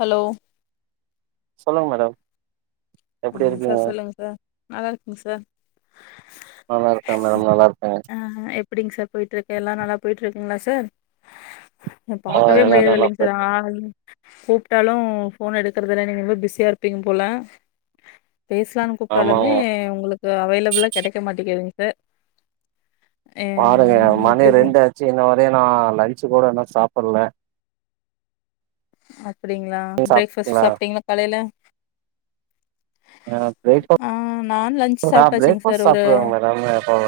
Hello சொல்லுங்க madam எப்டி ஆஹ இருக்கீங்க சார் சொல்லுங்க சார் நல்லா இருக்குங்க சார் நல்லா இருக்கே மேடம் நல்லா இருக்கே ஆஹ் எப்படிங்க சார் போயட்டு இருக்கே எல்லாம் நல்லா போயட்டு இருக் குங்களா சார் ஆ பாக்கவே எல்லா முடியாது நல்லா இல்லைங்க போய் சார் ஆ கூப்பிட்டாலும் போன் எடுக்கறதல்ல நீங்க ரொம்ப பிஸியா இருப்பீங்க போல பேசலாம்னு கூப்பிட்டாலுமே ஆமாங்க உங்களுக்கு அவைலபுளா கிடைக்க மாட்டேங்கி து பாருங்க மணி ரெண்டாச்சு இன்ன வரையும் நான் லஞ்சு கூட என்ன சாப்ப பல்ல அ அப்படிங்களா பிரேக்ஃபாஸ்ட் ஓகேங்களா சாப்பிட்டீங்களா காலையில ஆஹ் ஆ நா லன்ச் ஆஹ் சாப்ட்டாச்சுங்க பிரேக்ா்ட் சார் ஒரு சாப்பிடுவாங்க மேடம்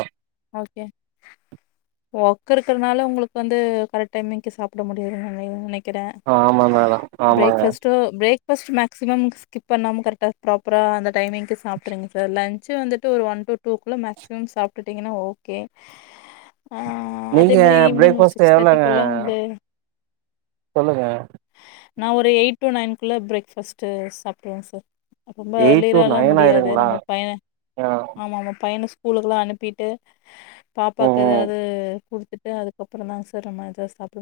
உட்கருக்கறனால உங்களுக்கு வந்து கரெக்ட் டைமுக்கு சாப்பிட முடியதுன்ன ந நினைக்கிறேன் ஆ ஆமா மேடம் ஆமாங்க ேக்பாஸ்டக் ஃாஸ்ட் மாக்ஸிமும் ஸ்கிப் பண்ணாம கரெட்டா ப்ராப்பரா அந்த டைமிங்கு சாப்பிருங்க சார் லன்ு வந்துட்டு ஒ டூள்ள மேசிமம் சாட்டீங்கன்னா ஓகே ஆ அதே நீங்க மாரி ஈவினிங் ஒரு பிரேக்ஃாஸ்ட் சிக்ஸ் எவ்வளோங்க தேர்ட்டிக்குள்ள வந்து சொல்லுங்க நான் ஒரு எயிட் டு நைனுகுள்ள பிரேக்ஃாஸ்ட் சாப்பிடுவேன் சார் ரொம்ப எயிட் டு லேர்லல்லாம் நைன் முடியாது ஆயிருங்களா நம்ம பயண ஆ ஆமா ஆமா பையண ூலக்கல்லாம் அனுப்பிட்டு ம் பாப்பாக்கு ம் எதாவது கொடுத்துட்டு அதுக்கப்புறம் தான் சார் நம்ப இதா சாப்பிட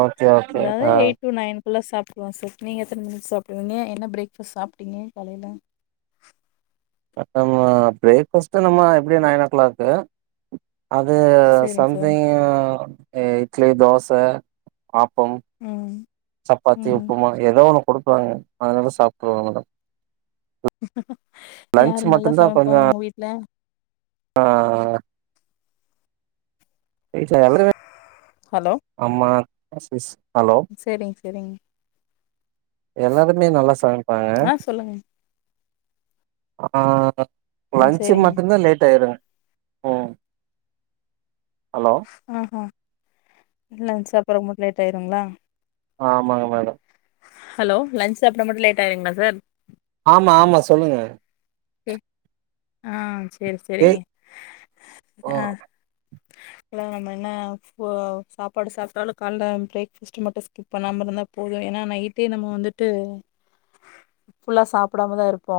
ஓகே ஓகே ஆஹ் டென்க்குள்ள சாப்பிடுவான் சார் நீங்க எத்தன மணிக்கு சாப்பிடுறீங்க என்ன பிரேக்ாஸ்ட் சாப்பிட்டீங்க காலையில அதம பிரேக்ாஸ்ட் நம்ம எப்படிய நைன் ஓ கிளாக் அது சேரிங்க சார் சம்திங் ஏ இட்லி தோசை ஆப்பம் ம் சப்பாத்தி ம் உப்புமா எதோ ஒணும் கொடுக்குறாங்க அதனால சாப்பிட்டுவாங்க மேடம் [unintelligible] லன்ச் யாரு நல்லா சமைப்ப உங்க வீட்டு்ல ஆஹ் ஆமா பீஸ் சரிங்க சரிங்க எல்லாருமே நல்லா சாமைப்பாங்க ஆ சொல்லுங்க ஆஹ் [unintelligible] ம் லஞ்ச்சு சேரிங்க மட்டும்தான் லேட் ஆயிரும் உம் ஆஹஹ இல்லச்ச அப்புறம் லேட் ஆயிருங்களா ஆ ஆமாங்க மேடம் ஹலோ லன்ஞ்சுசாப்பிடற மட்டும் லேட் ஆயிருங்களா சார் ஆமா ஆமா சொல்லுங்க ஆஹ் சரி சரி கே சரிங்க ஓ ஆ ஹாலோ நம்ம என்ன சாப்பாடு சாப்டாலும் கால்ல பெரேக் பாஸ்டு மட்டும் ஸ்சிக்ப் பண்ணாம இருந்தா மட்டும் போதும் ஏனா நைட்டே நம்ம வந்துட்டு புல்லா சாப்டாமா தா இருப்போ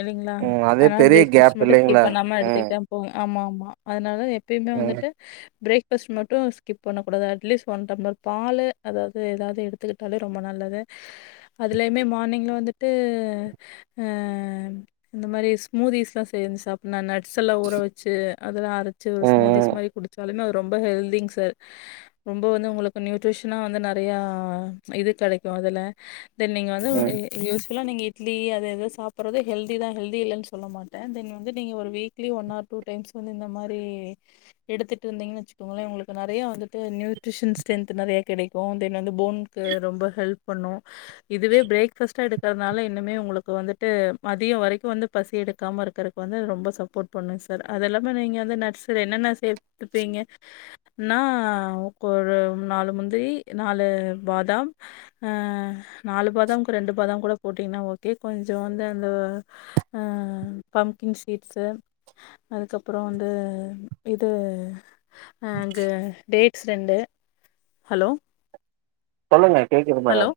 இல்லைங்களா ம் அதே ஆனா பெரிய பிரேக்ஃபாஸ்ட் கேப் மட்டும் ஸ்கிப் இல்லைங்களா பண்ணாம ம் எடுத்துக்கிட்டான் போங்க ஆமா ஆமா அதனால எப்பயுமே ம் வந்துட்டு பிரேக் ஃபர்ஸ்ட் மட்டும் ஸ்கிப் பண்ணக்கூடாது அட்லீஸ்ட் ஒன் டம்ளர் பால் அதாவது எதாவது எடுத்துக்கிட்டாலே ரொம்ப நல்லது அதுலேயுமே மார்னிங்கில் வந்துட்டு இந்த மாதிரி ஸ்மூதிஸ் செஞ்சி சாப்பிடா நட்ஸ் எல்லாம் உற வச்சு அயதெல்லாம் அ ம் ஸ்மோதிஸ் ம் மாதிரி குடிச்சாலுே அவர் ரொம்ப ஹெல்திங் சார் ரொம்ப வந்து உங்களுக்கு நியூட்ரிஷனா வந்து நிறைய இது கிடைக்கும் அதுல தென் நீங்க வந்து ம் ஒரு யூஸ் எல்லாம் நீங்க இட்லி அதது எது சாப்படுறது ஹெல்தி தான் ஹெல்தி இல்லைன்னு சொல்ல மாட்டேன் தென் வந்து நீங்கள் ஒரு weekly one or two times வந்து இந்த மாதிரி எடுத்துகிட்டு இருந்தீங்கன்னு வச்சுக்கோங்களேன் உங்களுக்கு நிறையா வந்துட்டு நியூட்ரிஷன் ஸ்ட்ரென்த் நிறையா கிடைக்கும் தென் வந்து போனுக்கு ரொம்பஹெல்ப் பண்ணணும் இதுவே பிரேக்ஃபாஸ்ட்டா எடு இருக்கிறதுனால இன்னுமே உங்களுக்கு வந்துட்டு மதியம் வரைக்கும் வந்து பசி எடுக்காமல் இருக்கக்கு வந்து ரொம்ப சப்போர்ட் பண்ணுங்க சார் அது இல்லாமல் நீங்கள் வந்து நர்ஸர் என்னென்ன வேற என்னேன் ன வந்து எடுத்திருப்பிங்க ஆனா ஒரு நாழு முந்திரி நாழு பாதாம் ஹ நாழு பாதாமுக்கு ரெண்டு பாதாம் கூட போட்டிங்கன்னா ஓகே கொஞ்ச அந்த அந்த பம்ப்கிங் ஷீட்ஸு அதுக்கப்புறம் வந்து இது அங்கே டேட்ஸ் ரெண்டு ஹலோ சொல்லுங்க கேக்குது ஹலோ மேடம்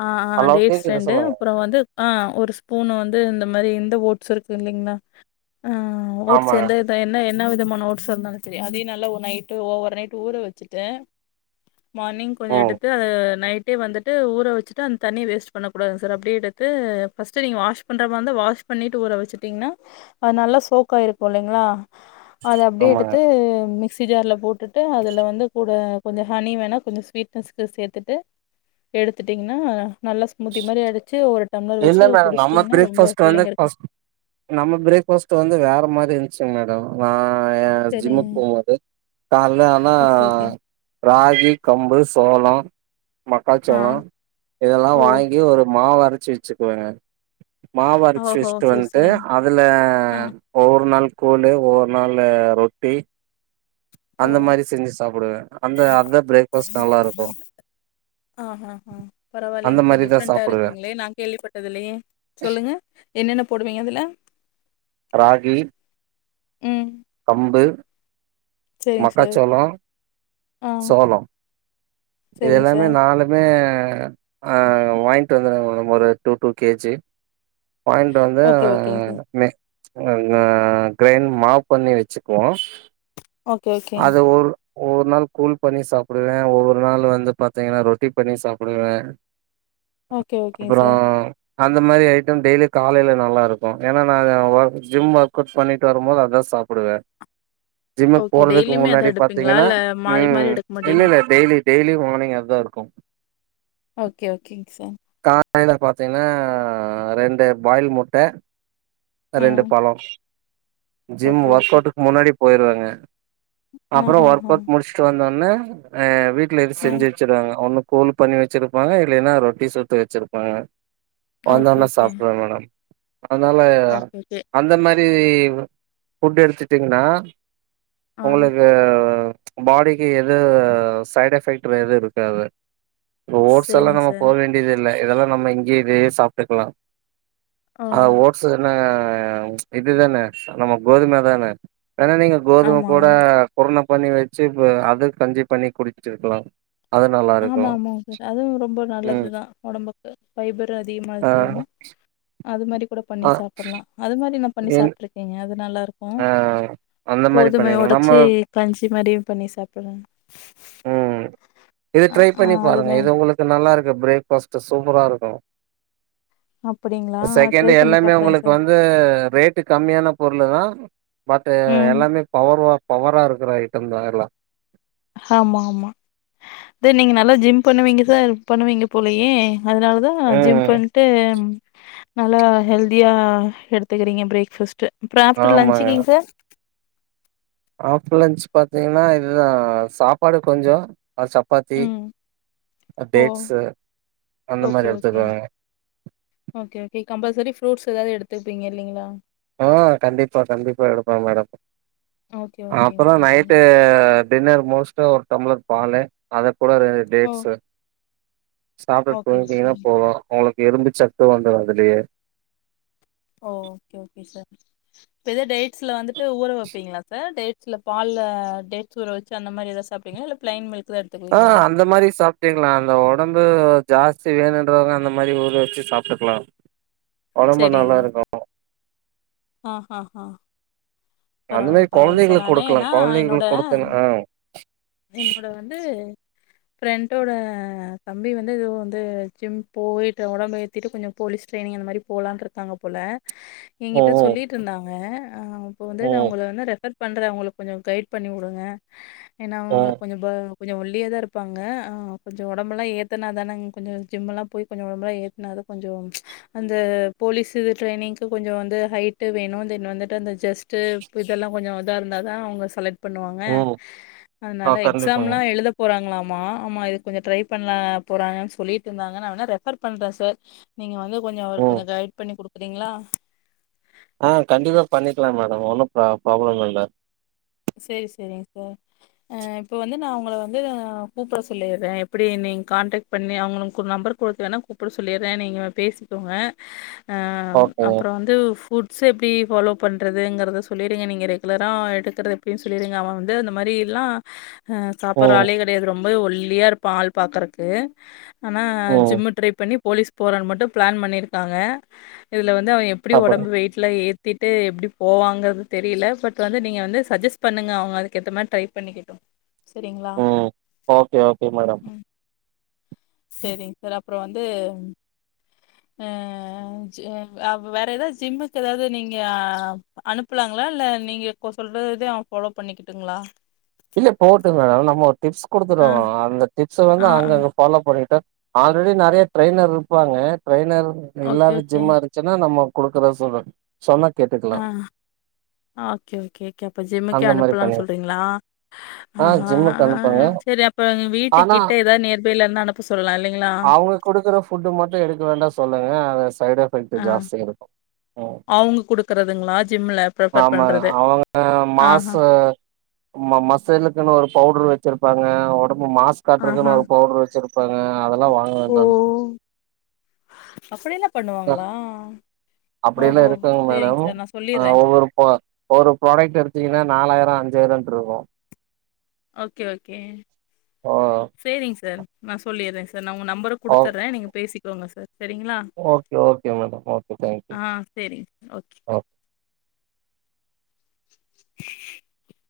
அஹ ஹலோ அதே கேக்குது ஃப்ரெண்டு சொல்லுங்க அப்பறம் வந்து அஹ ஒரு ஸ்பூன் வந்து அது மாதிரி எந்த ஓட்ஸ் இருக்கு இல்லைங்கன்னா உம் ஓட்ஸ் ஆமாங்க எந்த என்ன என்ன விதமா நோட்ஸ் இந்தாலும் செரி அதையும் நல்லா நைட்டு ஓவர் நைட் ஊற வச்சுட்டு மார்னிங் கொஞ்சம் ம் எடுத்து அது நைட் அப்டியே வந்துட்டு ஊற வச்சுட்டு அந்த தண்ணிய வேஸ்ட் பண்ணக்கூடாது சார் அப்படியே எடுத்து ஃபஸ்ட்டு நீங்கள் வாஷ் பண்ற மாத வந்து வாஷ் பண்ணிட்டு ஊற வச்சுட்டிங்கா அது நல்லா சோக்காயிருக்கும் இல்லைங்களா அத அப்படியே ஆமாங்க எடுத்து மிக்சி ஜார்ல போட்டுட்டு அதுல வந்து கூட கொஞ்சம் ஹனி வேணா கொஞ்சம் ஸ்வீட்னஸ்க்கு சேர்த்துட்டு எடுத்துட்டீங்கன்னா நல்லா ஸ்மூதி மாதிரி அது இல்ல மேடம் நம்ம பிரேக்பாஸ்ட் பாஸ் ஃபில்லிங்கா இருக்கு வந்து நம்ம பிரேக்பாஸ்ட் வந்து வேற மாதிரி இருந் சு மேடம் நான் என் ஜிம்முக்கு சரிங்க போகும்போது கால்ல ஆனா ஓகே ஓகே ராகி கம்பு சோளம் ஆ மக்காச்சோளம் இதெல்லாம் ஓ வாங்கி ஒரு மாவர அரச் சுக்குவேங்க மாவாரச்சு ஓஹோ வச்ட் செரி வந்துட்டு செரிங்க அதுல ஆ ஒவ்வொரு நாள் கூலு ஒவ்வொரு நாள் ரொட்டி அந்த ஓ மாதிரி செஞ்சு சாப்பிடுவேன் அந்த அத பிரேக்பாஸ்ட் நல்லா இருக்கும் ஆஹ் ஆஹ் ஆஹ் அந்த பரவாயில்லைங்க சார் மாரிதான் டிஃப்ரெண்டா சாப்பிடுவேன் இருக்குங்களே நான் கேள்விப்பட்டதுலயே சொல்லுங்க என்னென்ன போடுவீங்க அதுல ராகி ம் சரிங்க சார் மக்காச்சோளம் ஆ சோளம் இது சரிங்க எல்லாமே சார் நாலுமே ஆ ஹ வாங்கிட்டு வந்துருங்க மேடம் ஒரு டூ டூ கேஜி வாயிண்ட்டு வந்து ஓகே ஓகேங்க சார் மே அ அ கிரைன் மாவ் பொண்ணி வச்சுக்குவோம் ஓகே ஓகே ஒவ்வொரு நாள் கூல் பண்ணி சாப்பிடுவேன் ஒவ்வொரு நாள் வந்து பாத்தீங்கன்னா ரொட்டி பண்ணி சாப்பிடுவேன் ஓகே ஓகேங்க சார் அந்த மாரி ஐட்டம் டெய்லியும் காலையில நல்லா இருக்கும் ஏன்னா நான் ஜிம் ஒர்க் அவுட் பண்ணிட்டு வரும்போது அதான் சாப்பிடுவேன் ஜிம் ஓகே போறதுக்கு டெய்லியுமே அத முன்னாடி எடுப்பீங்களா பாத்தீங்கன்னா இல்ல மாறி மாறி உம் எடுக்க இல்ல மாட்டீங்க இல்ல டெய்லி டெய்லி மார்னிங் அதுதான் இருக்கும் ஓகே ஓகேங்க சார் காலையில பாத்தீங்கன்னா ரெண்டு பாயில் முட்டை ரெண்டு ம் பழம் ஜிம் ஓகே ஓகே ஓர்கக்கவுட்க்கு முன்னாடி போயிருவாங்க ஆஹ் அப்புறம் ஆஹ் ஒர்க் ஆஹ் அவுட் முடிச்சுட்டு வந்தோ ன்ன ஹ வீட்ல எது ஆஹ் செஞ்சு வச்சுடுவாங்க ஒன்னும் கோல் பண்ணி வச்சிருப்பாங்க இல்லைன்னா ரொட்டி சுட்டு வச்சிருப்பாங்க ஓகே வந்தவனே ஓகே சாப்ட்ருவேன் மேடம் அதனால ஓகே ஓகே அந்த மாறி ரி ஃபுட் எடுத்துட்டீங்கன்னா ஆ உங்களுக்கு பாடிக்கு எது சைடு் எஃபெக்ட் எதுவும் இருக்காது ரோட்ஸ் எல்லாம் சரிங்க நம்ம போ சார் வேண்டியது இல்ல இதெல்லாம் நம்ம இங்கேயே இதே சாப்ட்டுக்கலாம் ஓ ஆஹ் ஓட்ஸ் ஆஹ் இது தான நம கோதும தான வேன்னா நீங்க கோதும ஆமா கூட ஆமா குருண பண்ணி வச்சு இ அத கஞ்சி பண்ணி குடிச்சிருக்கலாம் ஆமா ஆமா சார் அதுவும் ரொம்ப ம் நல்லதுதான் உடம்புக்கு ஃபைபரும் அதிகமா ஆ சேரணும் அது மாரி கூட பண்ணி ஆ சாப்பிடலாம் அது மாரி நா பண்ணி என் சாப்பட்டுருக்கீங்க நல்லா இருக்கும் ஆ அந்த மாரி கோதுமையா பண்ணிர்லா நம்ம உடைச்சு கஞ்சி மாரியும் பண்ணி சாப்பிடு ம் இது ட்ரை பண்ணி பாருங்க இது உங்களுக்கு நல்லா இருக் பிரேக் ஃபாஸ்ட் சூப்பரா இருக்கும் அப்படிங்களா? செகண்ட் ட்ரை பண்ணி எல்லாமே பாக்குறேன் உங்களுக்கு சார். வந்து ரேட்டு கம்மியான பொருளு தான் [inaudible] மத்த ம். எல்லாமே பவர் வா பவரா இருக்கிற ஐட்டம் தான் எல்லாம் ஆமா ஆமா நீங்க நல்லா ஜிம் பண்ணுவீங்க சார் பண்ணுவீங்க போலயே அதுனால்தான் ஜிம்ப் ம் பண்டே நல்லா ஹெல்தியா எடுத்துக்கறீங்க பிரேக்பாஸ்ட் அப்பறம் ஆப்டர் லன்ச்சுக்கங்க சார் ஆப்டர் லன்ச் பாத்தீங்கன்னா இதுதான் சாப்பாடு கொஞ்சம் அது சப்பாத்தி ம். ஓ! டேட்ஸு அந்த ஓகே, மாரி ஓகே. எடுத்துக்கங்க ஓகே, ஓகே. கம்பல்சரி ஃப்ரூட்ஸ் எதாவது எடுத்துருப்பீங்க இல்லைங்களா ஆஹ கண்டிப்பா கண்டிப்பா எடுப்பேன் மேடம் ஓகே, ஓகே, அப்பறம் ஓகே சார். நைட்டு டின்னர் மோஸ்டா டம்ளர் பாலு அத கூட ரெண்டு ஓ! டேட்ஸு சாப்ட்டு ஓகே, ஓகே. போயந்தீங்கன்னா போவலாம் உங்களுக்கு இரும்பு சத்து வந்து அதுலயே ஓ ஓகே ஓகே சார் டேட்ஸ்ல வந்துட்டு ஊற வப்பீங்களா சார் டேட்ஸ்ல பால்ல டேட்ஸ் ஊற வச்சு அந்த மாரி ஏத சாப்டீங்க இல்ல பிளைன் மில்க் தான் எடுத்துக்குவீங்களா ஆஹ் அந்த மாரி சாப்டீங்களா அந்த உடம்பு ஜாஸ்தி வேணுன்றவங்க அந்த மாரி ஊர வச்சு சாப்ட்டுக்கலாம் உடம்பு நல்லா இருக்கும் ஆஹ ஆஹ அந்த பரவால்ல மாரி பரவால்ல சார் கொழந்தைங்களுக்கு நானே குடுக்கலா ஏன்னா என்னோட கொழந்தைங்களுக்கு குடுத்தீங்க ஆ என்னோட வந்து பிரண்டோட தம்பி வந்து இதுவும் வந்து ஜிம் போய்ட்டு உடம்பு ஏத்திட்டு கொஞ்சம் போலீஸ் டிரெய்னிங் அந்த மாரி போலான் இருக்காங்க போல ம் சொல்லிட்டு இருந்தாங்க ஆஹ் இப்ப வந்து நா ம் உங்களை வந்து ரெஃபர் பண்ற அவுங்களுக்கு கொஞ்சம் கைட் பண்ணிவுடுங்க ஏன்னா ம் அவுங்களுக்கு கொஞ்ச கொஞ்சம் ஒல்லியா தான் இருப்பாங்க கொஞ்சம் உடம்பெலாம் ஏத்துனா தான் கொஞ்சம் ஜிம்மெலாம் போய் கொஞ்சம் உடம்பெலாம் ஏத்தனாதா கொஞ்சம் அந்த போலீஸு ட்ரைனிங்க்கு கொஞ்சம் வந்து ஹைட்டு வேணும் தென் வந்துட்டு அந்த ஜஸ்ட் இதெல்லாம் கொஞ்சம் இதா இருந்தா தான் அவுங்க செலக்ட் பண்ணுவாங்க ம் ஆ அதனால கண்டிப்பாங்க எக்ஸாம்லாம் எழுத போறாங்களாம் மா ஆமா இது கொஞ்சம் ட்ரை பண்ண போறாங்க சொல்லிட்டு இருந்தாங்க நா வேனா ரெஃபர் பண்றேன் சார் நீங்க வந்து கொஞ்ச அவர் ம் கொஞ்ச கைட் பண்ணி கொடுக் க்ரிங்களா பண்ணிக்கலாம் மேடம் ஒன்னும் ப்ரா ப்ராப்ளம் இல்ல சேரி சேரிங்க சார் ஹ இப்ப வந்து நான் உங்களை வந்து கூப்ட சொல்லிடுறேன் எப்டி நீங்க காண்டக்ட் பண்ணி அவுங்களுக்கு உங்க நம்பர் கொடுத்து வேணா கூப்ட சொல்லிறேன் நீங்க பேசிக்கோங்க அஹ ஓகேங்க அப்புறம் வந்து ஃபுட்ஸ் எப்டி ஃபாலோ பண்ணுறதுங்கிறத சொல்லிடுங்க நீங்க ரெகுலரா எடுக்கற எப்டின்னு சொல்லிருங்க அவன் வந்து அந்த மாரிலாம் ஹ சாப்ற ம் ஆலே கிடயாது ரொம் ரொம்பவே ஒல்லியா இருப்பான் ஆள் பாக்குறக்கு ஆனா ம் ஜிம்மு ட்ரை பண்ணி போலீஸ் போறன்னு மட்டும் பிளான் பண்ணியிருக்காங்க இதுல வந்து அவன் எப்டி அப்படி உடம்பு வெயிட்லாம் ஏ ட்டு எப்படி போவாங்க தெரியல பட் வந்து நீங்க வந்து சஜஸ்ட் பண்ணுங்க அவங்க அதுக்க ஏத்த மாதிரி ட்ரை பண்ணிக்கட்டும் உம் ஓகே ஓகே மேடம் ம் சரிங்க சார் அப்புறம் வந்து அஹ் வேற ஏதாவது ஜிம்முக்கு ஏதாவது நீங்க அனுப்புலாங்களா இல்ல நீங்க சொல்றது பாலோ பண்ணிக்கிட்டுங்களா இல்ல போட்டுங்க நம்ம டிப்ஸ் ஆ கொடுத்துருவோம் அந்த டிப்ஸ் வந்து ஆ ஆ அங்க பாலோ பண்ணிிட்டா ஆல்ரெடி நிறைய ட்ரெய்னர் இருப்பாங்க ட்ரெய்னர் ஓகே எல்லாரும் ஓகே ஜிம்மா இருந்துச்சுன்னா நம்ம கொடுக்குற சொல்லு ஆஹ ஓகே ஓகே கே அப்ப ஜிம்முக்கே அந்த மாரி அனுப்பலாம்னு பண்ணி சொல்றீங்களா ஆ ஆஹ்ஹ ஜிம்முக்கு அனுப்புங்க அஹ் சரி அப்ப எங்க வீட்டு ஆனா கிட்ட ஏதாவது நேர்பைல இருந்த அனுப்ப சொல்லலாம் இல்லைகளா அவங்க ஆ அத [unintelligible] சைடு எபெக் ஜாஸ்தியா இருக்கும் அவுங்க குடுக்குறதுங்களா ஜிம்ல ப்ரிஃபர் ஆமா பண்றது அவங்க மாச ஆஹா மசிலுக்குனு ஒரு பவுடர் வச்சிருப்பாங்க உடம்பு மாஸ் ஆஹா காட்டுறதுக்குன்னு ஒரு பவுடர் வச்சிருப் ப்பாக அதெல்லாம் வாங்க வேண்டா அப்படியல்ல அப்படியல்லாம் ஓஹோ இருப்பாங்க சேரிங் மேடம் சார் நா சொல்லிர்றே ஒவ்வொரு ஒரு ப்ராடக்ட் எடுத்தீங்கன்னா நாலாயிரம் அஞ் ஜெயலன் இருக்கும் ஓகே ஓகே ஓ சேரிங்க சார் நான் சொல்லிறேன் சா நான் உங்க நம்பர் ஓ கொடுத்துர்றேன் நீங்க பேசிக் சொல்லுங்க சார் சரிங்களா okay okay madam okay thank you ஆ சேரிங் ஓகே ஒகே [inaudible]